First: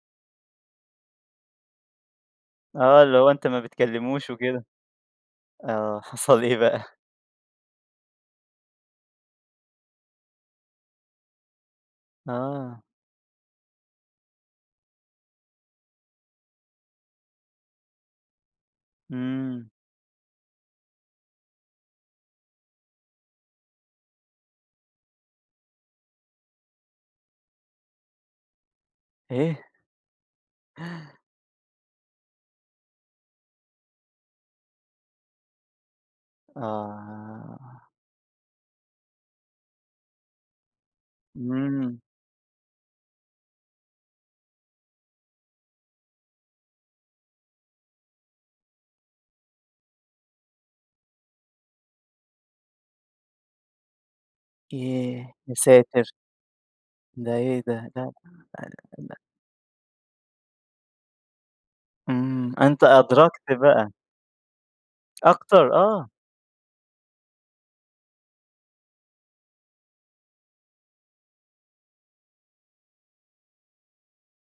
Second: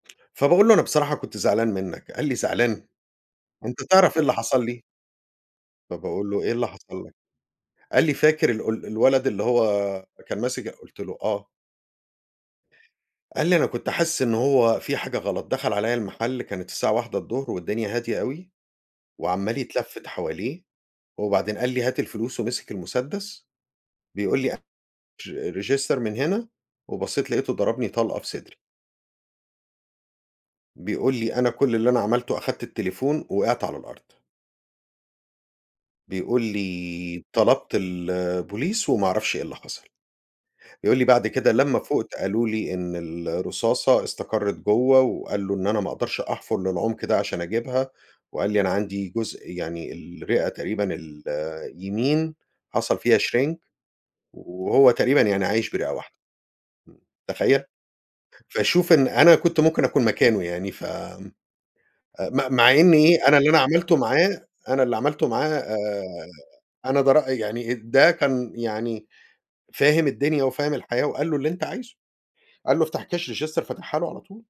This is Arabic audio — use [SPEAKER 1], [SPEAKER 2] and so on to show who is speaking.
[SPEAKER 1] فباقول له: "أنا بصراحة كنت زعلان منّك" قال لي: "زعلان؟
[SPEAKER 2] آه اللي هو أنتَ ما
[SPEAKER 1] أنتَ تعرف إيه
[SPEAKER 2] بتكلموش
[SPEAKER 1] اللي حصل
[SPEAKER 2] وكده.
[SPEAKER 1] لي؟"
[SPEAKER 2] آه
[SPEAKER 1] فباقول له:
[SPEAKER 2] حصل
[SPEAKER 1] "إيه
[SPEAKER 2] إيه
[SPEAKER 1] اللي
[SPEAKER 2] بقى؟
[SPEAKER 1] حصل لك؟"، قال لي: "فاكر ال ال الولد اللي هو كان ماسك ال" قُلْت له: "آه."
[SPEAKER 2] آه.
[SPEAKER 1] قال لي: "أنا كنت حاسس إنه هو في حاجة غلط، دخل عليَّ المحل كانت الساعة 13:00 الضهر والدنيا هادية أوي، وعمّال
[SPEAKER 2] امم.
[SPEAKER 1] يتلفت حواليه وبعدين قال لي: 'هات الفلوس' ومسك المسدس بيقول لي: 'أر register من هنا.' وبصيت لاقيته ضربني طلقة في صدري"
[SPEAKER 2] إيه؟!
[SPEAKER 1] بيقول لي: "أنا كل اللي أنا عملته أخدت التليفون، وقعت على الأرض." بيقول لي:
[SPEAKER 2] آه.
[SPEAKER 1] "طلبت البوليس وما أعرفش إيه اللي حصل". يقول لي: "بعد كده لما
[SPEAKER 2] امم.
[SPEAKER 1] فُقْت قالوا لي إن الرصاصة استقرّت جوّه وقال له: إن أنا ما أقدرش أحفر للعمق ده عشان أجيبها." وقال لي أنا عندي جزء يعني الرئة تقريبًا اليمين حصل فيها shrink "وهو تقريبًا
[SPEAKER 2] ياه!
[SPEAKER 1] يعني عايش برئة
[SPEAKER 2] ياساتر.
[SPEAKER 1] واحدة.
[SPEAKER 2] ده
[SPEAKER 1] تخيّل؟
[SPEAKER 2] إيه ده؟ لأ،
[SPEAKER 1] فَشوف إن
[SPEAKER 2] [unintelligible]
[SPEAKER 1] أنا كنت ممكن أكون مكانه يعني ف آمم، م
[SPEAKER 2] امم،
[SPEAKER 1] مع
[SPEAKER 2] أنتَ
[SPEAKER 1] إن إيه؟ أنا
[SPEAKER 2] أدركت
[SPEAKER 1] اللي أنا
[SPEAKER 2] بقى.
[SPEAKER 1] عملته معاه أنا اللي عملته
[SPEAKER 2] أكتر
[SPEAKER 1] معاه
[SPEAKER 2] آه.
[SPEAKER 1] أنا ده رأ يعني ده كان يعني فاهم الدنيا، وفاهم الحياة وقال له: "اللي أنتَ عايزه" قال له: "افتح كاش register "فتحها له على طول.